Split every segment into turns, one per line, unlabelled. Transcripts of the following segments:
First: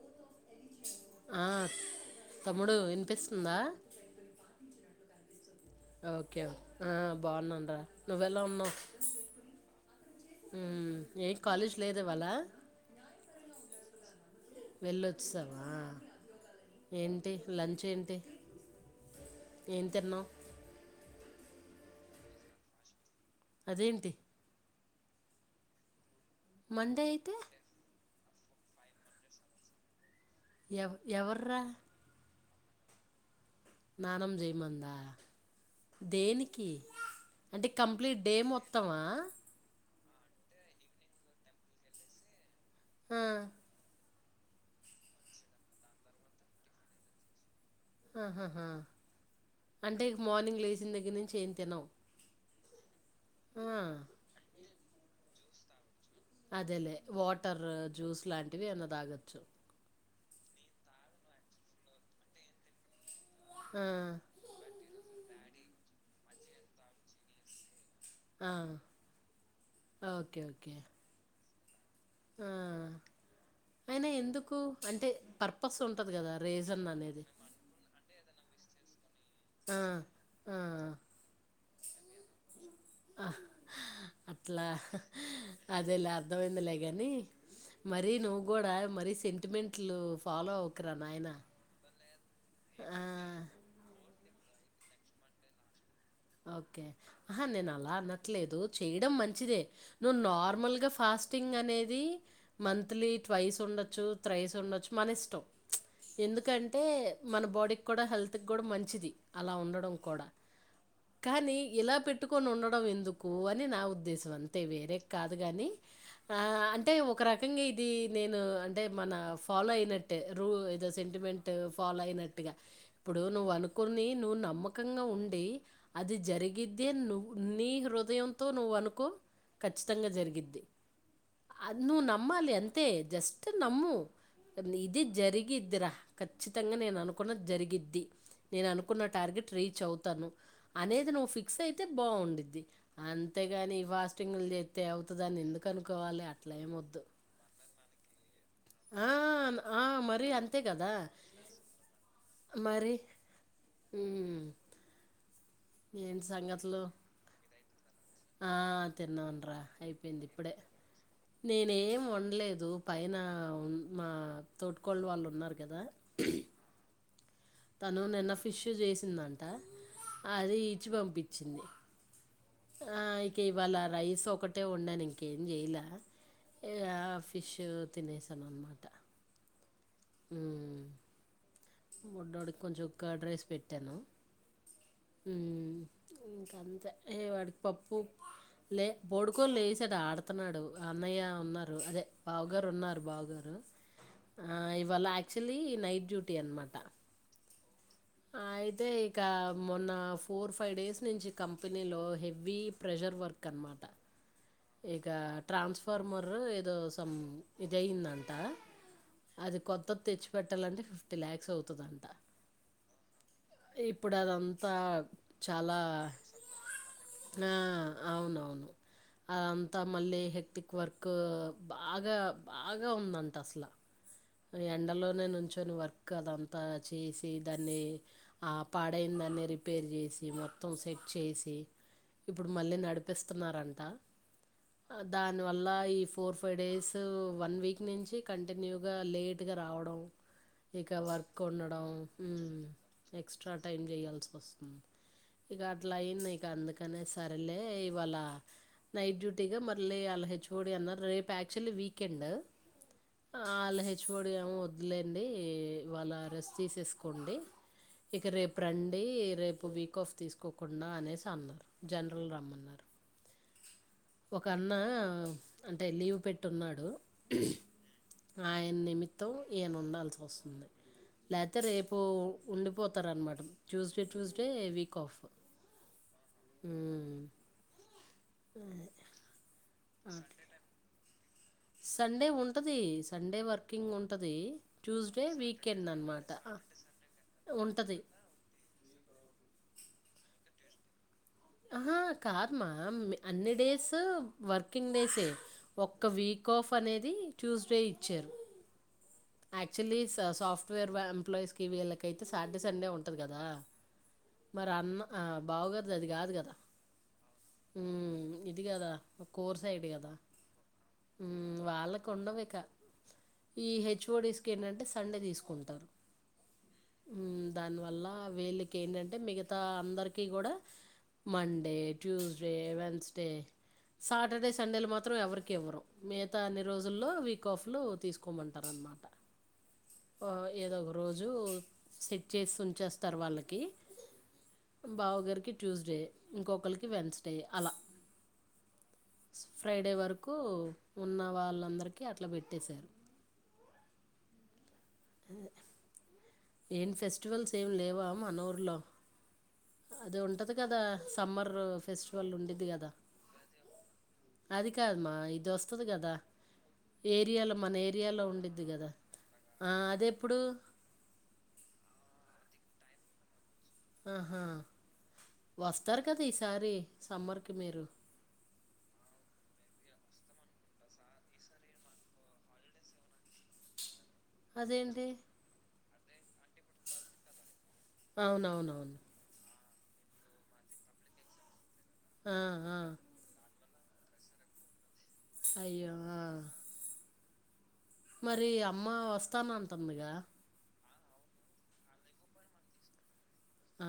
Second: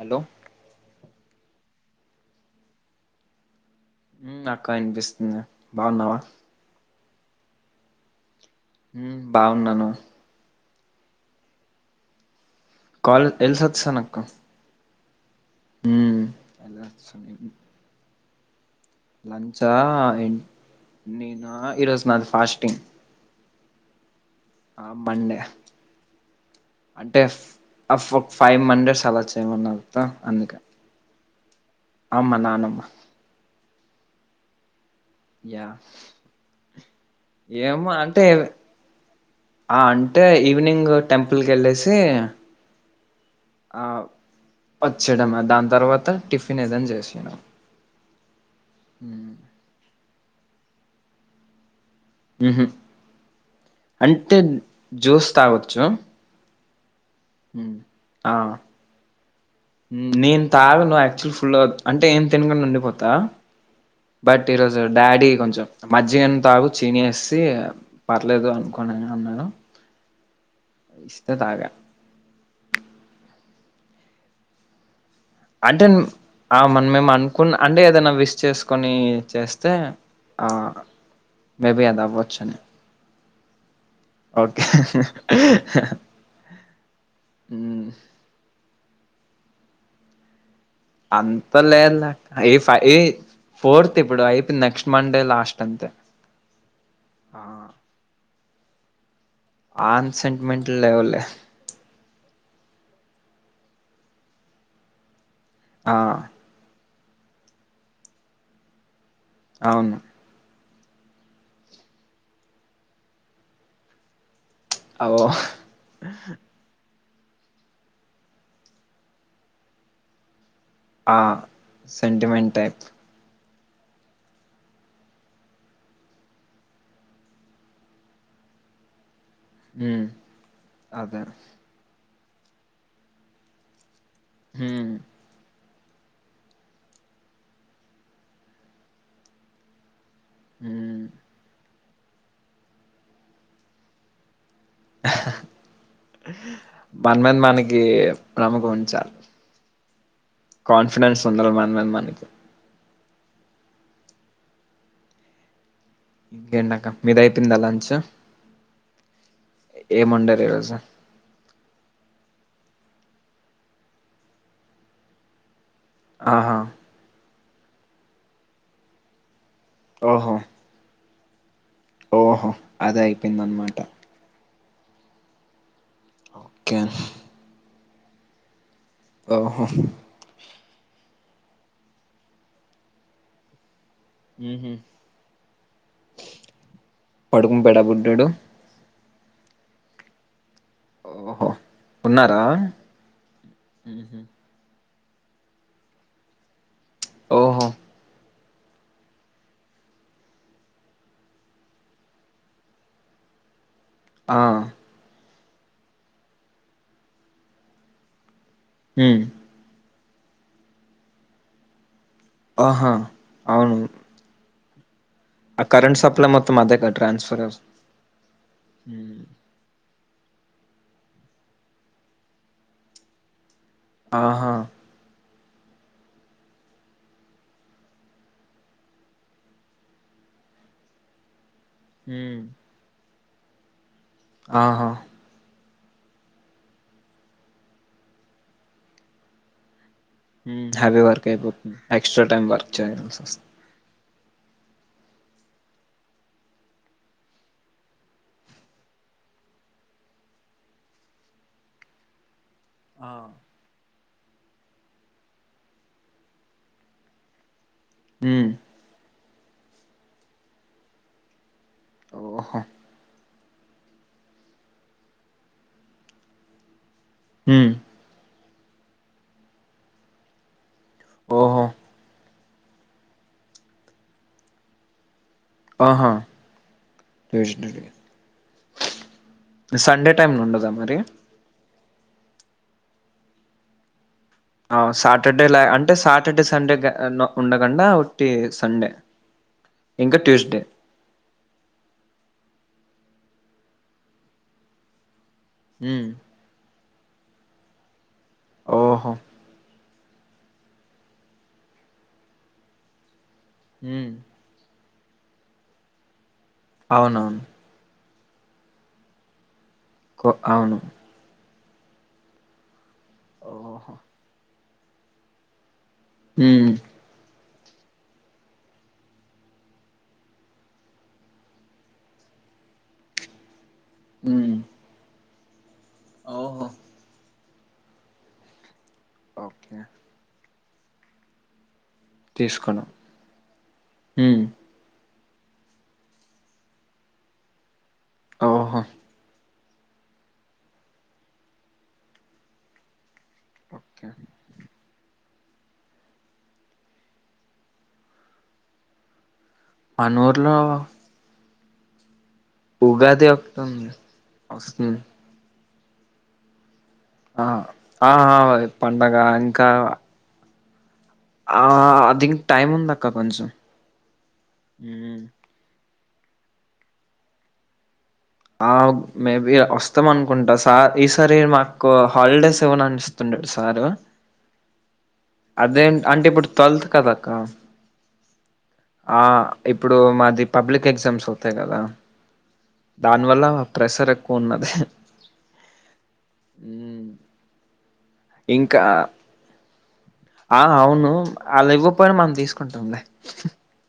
Hello
ఆ తమ్ముడు వినిపిస్తుందా
హుమ్ అక్క ఇనిపిస్తుంది
ఓకే ఆ బాగున్నామ్ రా నువేల ఉన్
ఉమ్ బాగున్నాను
హుమ్ ఏ కాలేజ్ లేద్ ఇవాళ
వాల్ తేల్ సత్ స నాక
వెళ్ళద్ వసవా ఏంటి లంచ్ ఏంటి ఏం తిన్నావు
నేను ఈ రోజు నాది ఫాస్టింగ్
అదేంటి
ఆ పండగ
మండే
అంటే
అయితే
ఫ్ ఆఫ్ ఫైవ్ మస్ అలా చేయమన్నాంత
ఎవ ఎవరు రా
మా నానమ్మ
నానమ్ జేయమందా
యా
దేనికి అంటే
ఏమో
కంప్లీట్ డే మొత్తమా
టే ఈవినింగ్ టెంపుల్ కి వెళ్ళేసి
ఆ,
వచ్చేడమే దాని తర్వాత టిఫిన్ ఏదనా చేసినా
ఆహ
హ
మార్నింగ్ లేచిన దగర నుంచి ఏం తినవు
హుం హు
ఆ,
అంటే జ్యూస్ తావచ్చు
అంతేలే వాటర్ జ్యూస్
ఆ
లాంటివి ఎన్నా తాగ చ్చ
నేను తాగ ను్ యాక్చువల్ ఫుల్ అంటే ఏం తినగ ఉండిపోతు త
ఆ.
బట్ ఈరోజు డాడీ కొంచెం మజ్జిగం తాగు చినేసి పర్లేదు
ఆ!
అనుకోన్నా అన్నాను
ఓకే. ఓకే.
ఇస్తే తాగా
ఆ అయిన ఎందుకు అంటే పర్పస్
అంటే
ఉంటది గదా!
మన
రీజన్
మేము
అనేది.
అనుకున్నా అంటే ఏదనా వి చేసుకొని చేస్తే
ఆ
ఆ మేబి అది అవ్వచ్చని
ఆ
ఓకే
అట్లా అదే లే అర్థమైందిలే కాని
హ్మ్.
మర నువ్వు కూడా మర సెంటిమెంట్లు ఫాలో అవ
అంత లేఏఫై
ఆ!
ఏఫోర్త్ ఇప్పుడు అయి నెక్స్ట్ మండే లాస్ట్ అంతే
ఓకే ఆహా
ఆ!
నేన అలా నట్లేదు చేయడం మన్ మంచిదే
ఆన్
నువ్వు నార్మల్
సెంటిమెంటల్
గా
లెవెల్
ఫాస్టింగ్ అనేది మంత్లీ ట్వైస్ ఉండొచ్చు త్రైస్ ఉండొచ్చు మన ఇష్టం
ఆ
ఎందుకంటే మన బాడీకి కూడా హెల్త్కి కూడా మంచిది అలా
అవును
ఉండడం కూడా కానీ ఇలా పెట్టుకొని ఉండడం ఎందుకు అని నా ఉద్దేశం అంత వేరేం
ఓ
కాదు గాని ఆ అంటే టే ఒక రకంగా ఇది నేను అంటే మన ఫాలో అయినట్టే రు ఏదో
ఆ
సెంటిమెంట్ ఫాలో
సెంటిమెంట్
అయినట్టుగా
టైప్
ఇప్పుడు నువ్వను కొన్ని నువ్ నమ్మకంగా ఉండి అది జరిగిద్ది నువ్వు నీ హృదయంతో నువ్వు అనుకో
ఉమ్
ఖచ్చితంగా జరిగిద్ది
అదే
అది నువ్ న మ్మాలి అంతే జస్ట్ నమ్ము
ఉమ్
లిది జరిగిద్దిరా ఖచ్చితంగా నేను అనుకున్నది జరిగిద్ది నేను అనుకున్న టార్గెట్ రీచ్ అవుతాను
ఉమ్
అనేది నువ్వు ఫిక్స్ అయితే బావుండిద్ది అంతేగానీ ఈ ఫాస్టింగ్ లు జే తే ఔతదాని ఎందుకు అనుకోవాలి అట్ల ఏమొద్దు ఆ,
కాముగుంచాల్
ఆ, మరి అంతే కదా
కాన్ఫిడెన్స్ ఉండాల మన మీద మనకి
ఊమ్
ఇంకేండక్క మీదైతుండలాన్ ఛా
ఆ తిన్నాన్రా అయిపోయింది
వండారు
ఇప్పుడే
ఈరోజు
నేనేం వన్ లేదు పైన మా తోటుకోళ్ళు వాళ్ళు ఉన్నారు కదా
ఆహా
తను నిన్న ఫిష్ చేసిందన్ టి
ఓహో
అది ఇచ్చి పంపి చింది
ఓహో అది అయిపోయింది అనమాట
రైస్ ఒకటే టే ఓండానింకేం చేయలా ఈ
ఓకే
ఆ ఫిష్ తినేసాను అన్మాట
ఓహో
ఊ బుడ్డోడికి కొంచెం కర్డ్ రైస్ పె ట్టాను
ఉహు
ఉమ్ ఇంకంతే ఏ వాడికి
పడుకుని పోయాడా
పప్పు
బుడ్డోడు
లే బోడుకొని లేసేదో ఆడుతున్నాడు అన్నయ్య
ఓహో
ఉన్నారు అదే
ఉన్నారా
బావుగారు ఉన్నారు బావుగారు
మ్మ్హ.
ఆ ఇవ్ వాల యాక్చువల్లీ నైట్ డ్యూటీ అన్మా
ఓహో
అయితే ఇక మొన్న ఫోర్ ఫైవ్ డేస్ నుంచి కంపెనీలో హెవ్వీ ప్రెషర్ వర్క్ అనమాట
ఆ
ఇక ట్రాన్స్ఫార్మర్ ఏదో సమ్ ఇది అయిందంట
ఉమ్
అది కొత్త తెచ్చిపెట్టాలంటే ఫిఫ్టీ ల్యాక్స్ అవుతుందంట
ఆహా అవును
త
ఆ కరెంట్ సప్లై మొత్తం అదెగ ట్రాన్స్ఫర్
అ అంత మళ్ళీ హెక్టిక్ వర్క్ బాగా బాగా ఉందంట అసలు
ఆహా
ఈ ఎండలోనేే నుంచి వర్క్ అదంతా చేసి దాన్ని ఆ పాడైన దాన్ని రిపేర్ చేసి మొత్తం సెట్ చేసి ఇప్పుడు మళ్ళీ నడుపు కనిపిస్తున్నారంట
ఆహా
దాని వల్ల అలా ఈ four five days one week నుంచి కంటిన్యూ లేట్ గా రావడం
హ
ఇక
వర్క్ అయిపోతుంది
ఉండడం
ఎక్సట్రా టైమ్
మ్మ్.
వర్క్ చేయాల్సివస్తుంది
ఎక్స్ట్రా టైం చేయాల్సి ఇక అట్లా అయింది ఇక అందుకనే సరలే ఇవాళ నైట్ డ్యూటీగా మళ్ళీ అళ హెచ్ఓడి అన్నారు రేపు యాక్చువల్లీ వీకెండ్
ఆ
వాళ్ళ హెచ్ఓడి ఏమో వద్దులెండి ఇవాళ రెస్ట్ తీసేసుకోండి ఇక
మ్మ్
రేపు రండి రేపు రేపు వీక్ ఆఫ్ తీసుకోకుండా అనేసి అన్నారు జనరల్
ఓహో
రమ్మన్నారు ఒక అన్న అంటే లీవ్ పెట్టున్నాడు
హ
ఆయన నిమిత్తం ఈయన ఉండాల్సి వస్తుంది లేతే
ఓహో
రేపు ఉండిపోతారన్నమాట ట్యూస్డే ట్యూస్డే వీక్ ఆఫ్
ఆహా తె
ఆ
సండే టైమ్ ను ఉండదా మరి
సండే ఉంటది సండే వర్కింగ్ ఉంట
సాటర్డే లా అంటే
అనమాట
సాటర్డే సండే ఉండకుండా
ఉంటుంది
ఒట్టి సండే ఇంకా ట్యూస్డే
ఆ కాదు మా అన్ని డేస్ వర్కింగ్ డేసే ఒక్క
మ్మ్
వీక్ ఆఫ్ అనేది ట్యూస్డే. యాక్చువల్లీ.
ఓహో
చిల్లీ సాస్ సాఫ్ట్వేర్ ఎంప్లాయీస్ కి వీళ్ళకయితే సాటర్డే సండే ఉంటది కదా. ఆహ్
మ్మ్
మరి అమ్మ. ఆహ్ బావగారిది అది కాదు కదా.
అవునవును.
ఉమ్, ఇది కదా కోర్స్. ఫ్రైడే కదా
కో అవును
ఉమ్. వాళ్ళకు వుండవు ఇక. ఈ
ఓహో
హెచ్చ్ఓడిస్. ఏందంటే సండే తీసుకుంటారు.
ఉమ్.
ఉమ్, దానివల్ల వీళ్ళకి ఏంటంటే మిగతా అందరికీ కూడా. Monday, Tuesday, Wednesday. సాటర్డే
మ్మ్
సండేలు మాత్రం ఎవరికి. ఎవరో. మిగతా అన్ని
ఓహో
రోజుల్లో విక్. కాఫ్లు తీసుకోమంటార అనమాట.
ఓకే.
ఏదో ఒక రోజు. సెట్ చేసి
తీసుకున్నాం
ఉంచేస్తారు వాళ్ళకి
మ్మ్
బావగారికి. ట్యూస్డే. ఇంకొకళ్ళకి వెన్స్డే అలా.
ఓహో.
ఫ్రైడే వరకు ఉన్న వాళ్ళందరికీ అట్లా పెట్టేశారు.
ఓకే.
ఏం ఫెస్టివల్స్ ఏమి లేవా మానూర్లో. అది
మన
ఉంటది
ఊర్లో
కదా సమ్మర్. ఫెస్ట్. వాళ్ళు ఉండేది కదా
ఉగాది ఒకటి ఉంది
అది
వస్తుంది
కాదుమా ఇదోస్త్. వస్తుంది కదా.
ఆ
ఏరియాలో మన
ఆ
ఏరియాలో
ఆ
ఉండుది కదా
పండగ
ఆహ్ అది ఎప్పుడు.
ఆహ్ దినికి టైమ్ ఉంది అక్క కొంచెం.
ఆహ్
మ్మ్.
వస్. వస్తారు కదా ఈసారి సమ్మర్కి మీరు.
ఆ మేబి వస్తాం అనుకుంటా సార్ ఈసారి మాకు హాలిడేస్ ఏవనా అనిపిస్తుండాడు సారు
ద
అదే అంటే ఇప్పుడు తట్్వల్త్ కదాక్క
అవునవునవును
ఇప్పుడు మాది పబ్లిక్ ఎగ్జామ్స్ అతాయి కదా
ఆ ఆా
ప్రెసర్ ఎక్కువ ఉన్నది
అయ్యో
మ్మ్.
మరి
ఇంకా
అమ్మ వస్తానంత పొమిగా
ఆ అవును అళ్ళ ఇవ్వపోయినా మనం తీసుకుంటుంది
ఆ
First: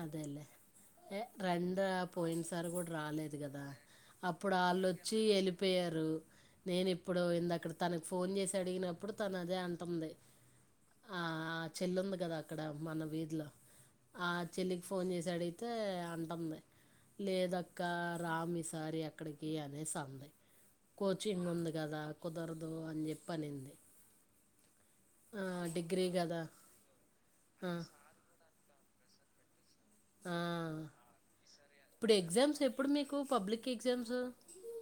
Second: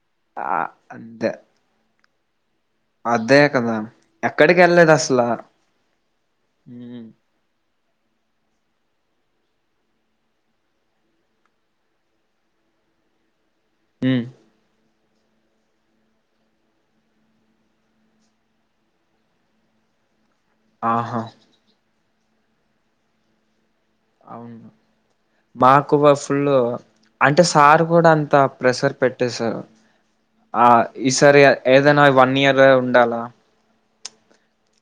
అదేలేే
ఆ అదే
ర పోయింట్స్ సర కూడా రాలేదు కదా అప్పుడు
ఎక్కడికి వెళ్ళలేదు
వాళ్ళొచ్చి
అసలా
వెళ్ళిపోయారు నేను
ఉమ్.
ఇప్పుడు ఇంద అక్కడ తన ఫోన్ చేసి అడిగినప్పుడు తను అదే అంటుంది చెల్లుంది కదా అక్కడ మన వీధిలో
హ
తళ్ళకి ఫోన్ చేసాడయితే అంటుంది లేదక్క రామిసారి అక్కడికి అనేసి అంది
ఆహా
కోచింగ్ ఉంది కదా కుదరదు అని చెప్పనింది
అవును మాకు
కదా
ఫుల్ అంటే
ఆ
సార్ కూడా అంత ప్రెసర్ పెట్టేశారు ఆ ఈ సారి ఏదైనా
ఇప్పుడు
వన్
ఎగ్జామ్స్
ఇయర్
ఎప్పుడు మీకు
ఉండాలా
పబ్లిక్ ఎగ్జామ్స్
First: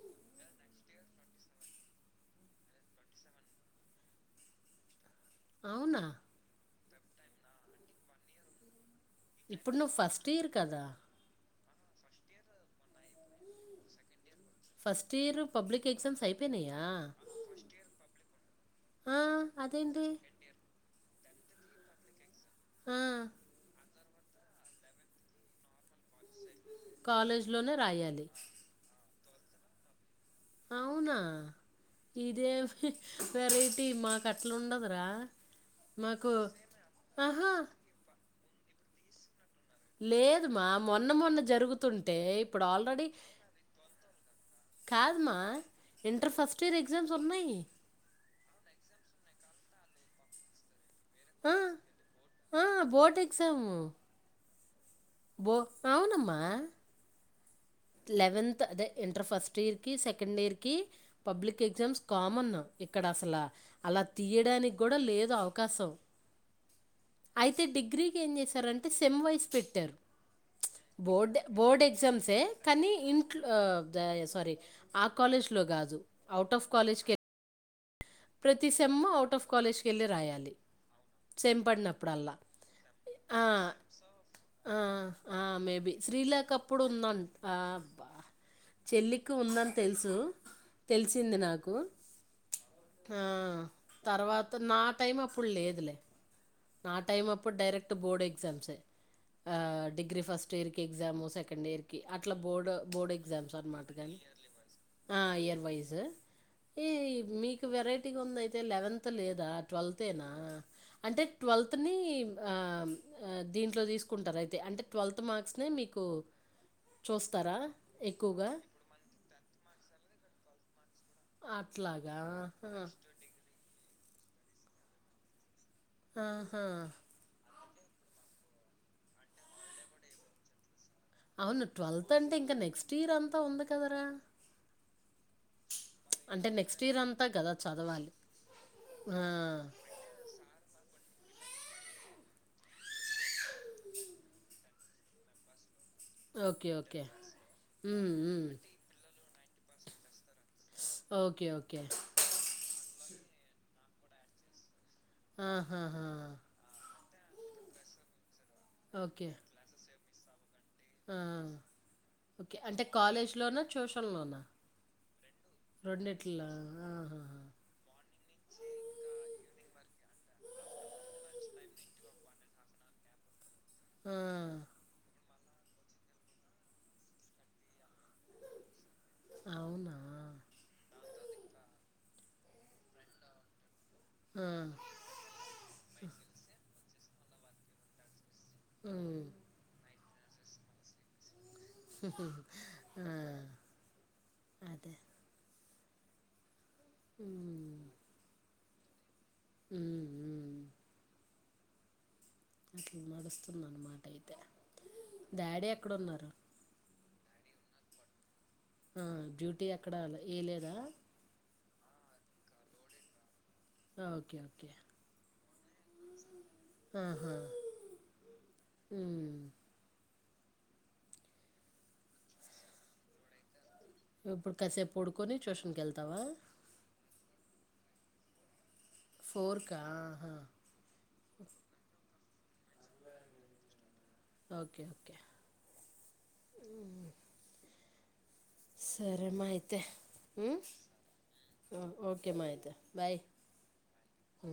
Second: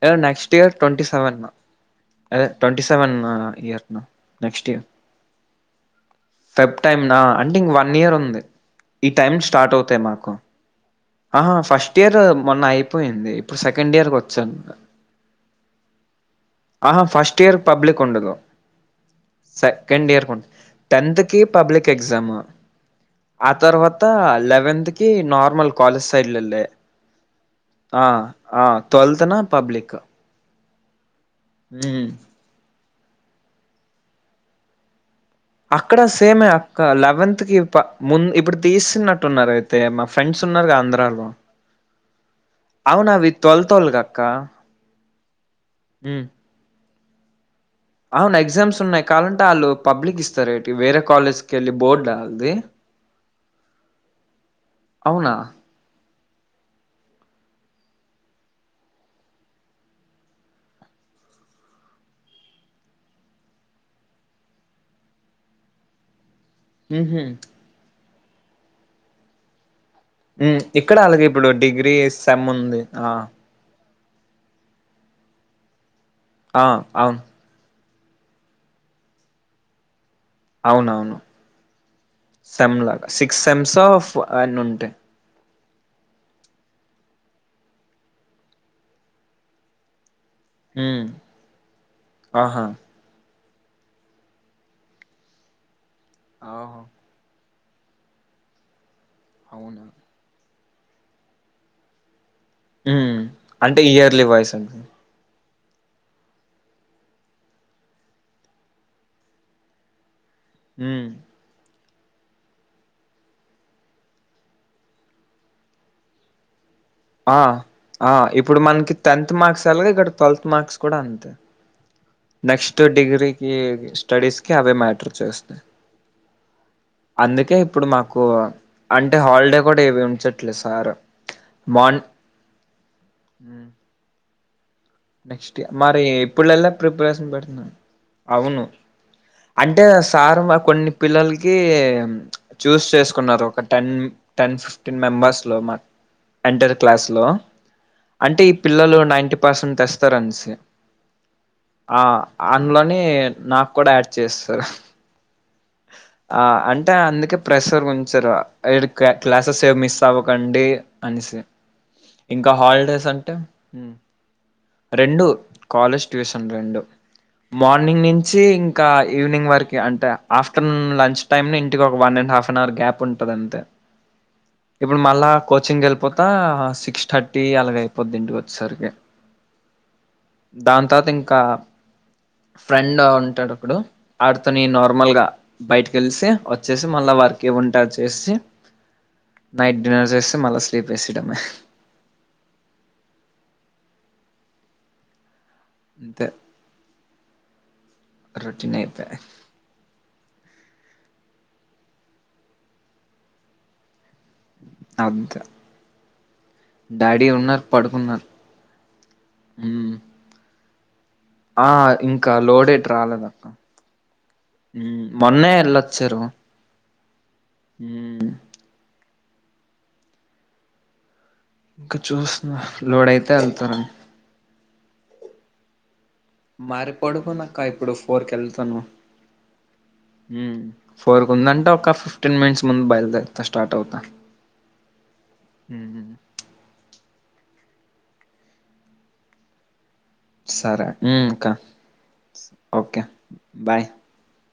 ఏ నెక్స్ట్ ఇయర్ట్వ వ అదే twenty seven year next year
అవునా
టైమ్నా అంటే ఇం వన్ ఇయర్ ఉంది ఈ టైమ్ స్టార్ట్
ఇప్పుడు నువ్వు
అవుతాయి
ఫస్ట్
మాకు
ఇయర్ కదా
ఆహ ఫస్ట్ ఇయర్ మొన్న అయిపోయింది ఇప్పుడు సెకండ్ ఇయర్ వచ్చా
ఫస్ట్ ఇయర్ పబ్లిక్ ఎగ్జామ్స్ అయిపోయినాయా
ఆహా ఫస్ట్ ఇయర్ పబ్లిక్ ఉండదు
ఆ అదేంటి
సెకండ్ ఇయర్ కొ టెన్త్ కే పబ్లిక్ ఎగ్జామా
ఆ
అతర్హత్ లెవెంత కి నార్మల్ కాలస్ సైడ్
కాలేజ్లోనే రాయాలి
[inaudible] ట్వల్త్నా పబ్లిక్
అవునా
ఉమ్
ఇదేం వెరైటీ మాకు అట్లుండదురా
అక్కడ సేమే అక్క లెవెంత్
ఆహా
కి ముందు ఇప్పుడు తీసినట్టున్నారు అయితే మా ఫ్రెండ్స్
లేదుమా
ఉన్నారుగా
మొన్న
ఆంధ్రాలో
మొన్న జరుగుతుంటే ఇప్పుడు ఆల్రెడీ
అవును అవి ట్వెల్త్ వోళ్ళకి అక్క
కాదుమా
ఉమ్
inter first year exams ఉన్నాయి
అవును ఎగ్జామ్స్ ఉన్నాయి కావాలంటే వాళ్ళు పబ్లిక్ ఇస్తారు వేరే
ఆ
కాలేజ్కెళ్ళి బోర్డా వాళ్ళది
ఆ! Board exam. బో అవునమ్మా లెవెన్త్ అదే ఇంటర్ ఫస్ట్ ఇయర్కి సెకండ్ ఇయర్కి పబ్లిక్ ఎగ్జామ్స్ కామన్ ఇక్కడ అసలు అలా తీయడానికి కూడా లేదు అవకాశం
ఉహు
అయితే డిగ్రీ ఏం చేశారంటే సెమ్ వైస్ పెట్టారు
ఇక్కడ అలాగే
బోర్డ్
ఇప్పుడు
బోర్డ్
డిగ్రీ
ఎగ్జామ్సే
సెమ్ ఉంది
కానీ
ఆ
ఇంట్లో ఆహ్, సారీ ఆ కాలేజ్లో కాదు ఔట్
ఆ
ఆఫ్ కాలజ్ కే
అవును
ప్రతి సెమ్ ఔట్ ఆఫ్ కాలేజ్ కెళ్ళి రాయాలి
అవునవును
సెమ్ పడినప్పుడల్లా.
సెమ్ లాగా సిక్స్
ఆ!
సెమ్స్ ఆఫ్ అన్ ఉంటాయి
శ్రీలేకప్పుడు ఉందం బ చెల్లికి ఉందని తెలుసు
హ
తెలిసింది నాకు.
ఆహా
ఆ తర్వాత నా టైం అప్పుడు లేదులే
ఆహో
నా టైం అప్ ప్పుడు డైరెక్ట్ బోర్డ్ ఎగ్జామ్స్
అవునా
degree first year exam second year కి అట్ల బోర్డు బోర్డు
ఉమ్
ఎగ్జామ్స్
అంటే
అన్నమాట కానీ
ఇయర్లీ వైస్ అండి
ఆహ్ ఇయర్లీ వైస్ ఈ మీకు వెరైటీగా ఉంది అయితే లెవెన్త్ లేదా ట్వెల్త్ఏనా
హ
త్ని దీంట్లో తీసుకుంటారు అయితే అంటే ట్వెల్త్ మార్క్స్నే మీకు
ఆ
చూస్తారా
ఆ
ఎక్కువగా?
ఇప్పుడు మనకి టెన్త్ మార్క్స్ ఎలాగో ఇక్కడ ట్వెల్త్ మార్క్స్ కూడా అంతే
అట్లాగా.
నెక్స్ట్
ఆహా!
డిగ్రీకి స్టడీస్ కి అవే మ్యాటర్ చేస్తున్నాయి
ఆహా
మాకు అంటే హాలిడే కూడా ఏవి ఉంచట్లేదు సార్
అవును
మార్న్
ట్వెల్త్ అంటే ఇంకా నెక్స్ట్ ఇయర్ అంతా ఉంది కదరా
నెక్స్ట్ ఇ మరి
అంటే
ఇప్పుడులా
నెక్స్ట్ ఇయర్ అంతా
ప్రిపరేషన్
కదా
పెడుతున్నాను
చదవాలి.
అవును
ఆ!
అంటే సార్ మా కొన్ని పిల్లలకి కి చూస్ చేసుకున్నారు ఒక టెన్ టెన్ ఫిఫ్టీన్ మెంబర్స్ లో మా
ఓకే.
Enter
okay.
క్లాస్ లో
హ్మ్.
అంటే
హ్మ్.
ఈ పిల్లలు నైన్టీ సన్ తెస్తరన్స్
ఓకే. ఓకే.
ఆ అన్లా నీ నాక్కూడా యాడ్ చేస్సరు
ఆహహా
ట అందుకే ప్రెషర్ వుంచర ఏడు క్ల
ఓకే.
క్లాసెస్ ఏ మిస్ తవకండి
ఆ ఓకే అంటే కాలేజ్ లోనా ట్యూషన్ లోనా
రెండు కాలేజ్ ట్యూషన్ రెండు
ఆహాహా!
మార్నింగ్ నుంచి ఇంకా ఈవినింగ్ వరకే అంటే ఆఫ్టర్నూన్ లంచ్ టైమ్ నేన్. ఇంటికి ఒక one and half an hour gap ఉంటది అంతే
ఆ!
ఇప్పుడు మల్లా కోచింగ్ వెళ్ళిపోతా సిక్స్ థర్టీ అలాగ అయిపోద్ది ఇంటికి వచ్చేసరికి
అవునా!
దాని తరవాత ఇం కా ఫ్రెండ్ ఉంటాడు ఒకడు
ఆ!
ఆడితోని నార్మల్ గా బయట కలిసి వచ్చేసి మళ్ళా వర్కే ఉంటే అవి చేసి
హ్మ్.
నైట్ డిన్నర్ చేసి మళ్ళీ స్లీప్ వేసేయడమే
ఆ అదే
అంతే
అ
రొటీన్ అంతే
ఉ అట్లా నడుస్తున్నామాట యితే
అంతే
డాడీ ఎక్కడన్నారు
డాడీ ఉన్నారు పడుకున్నారు
ఆ డ్యూటీ
ఉమ్.
ఎక్కడ ఏ లేదా
ఆ ఇంకా లోడేట్ రాలేదక్క
ఆ! ఓకే. ఓకే.
ఉ మొన్నే వెళ్ళొచ్చారు
ఆహా!
ఊ
హ్మ్.
ఇంకా చూస్తున్నా లోడ్ అయితే వెళ్తా రని
ఇప్పుడు కాసేపు పొడుకొని ట్యూషన్ కి ఎల్
మారిపోడు అవును అక్క ఇప్పుడు ఫోర్ కి ఎళ్తాను
ఆహా!
ఉ ఫోర్ కు ఉందంట ఒక ఫిఫ్ టెన్ మినిట్స్ ముందు బయలుదేరుతా స్టార్ట్ అవుతా
ఓకే ఓకే
ఉమ్
సరే మా అయితే హ్మ్.
సరే ఉ అక్కా
ఓకే
ఓకే బాయ్
ఉ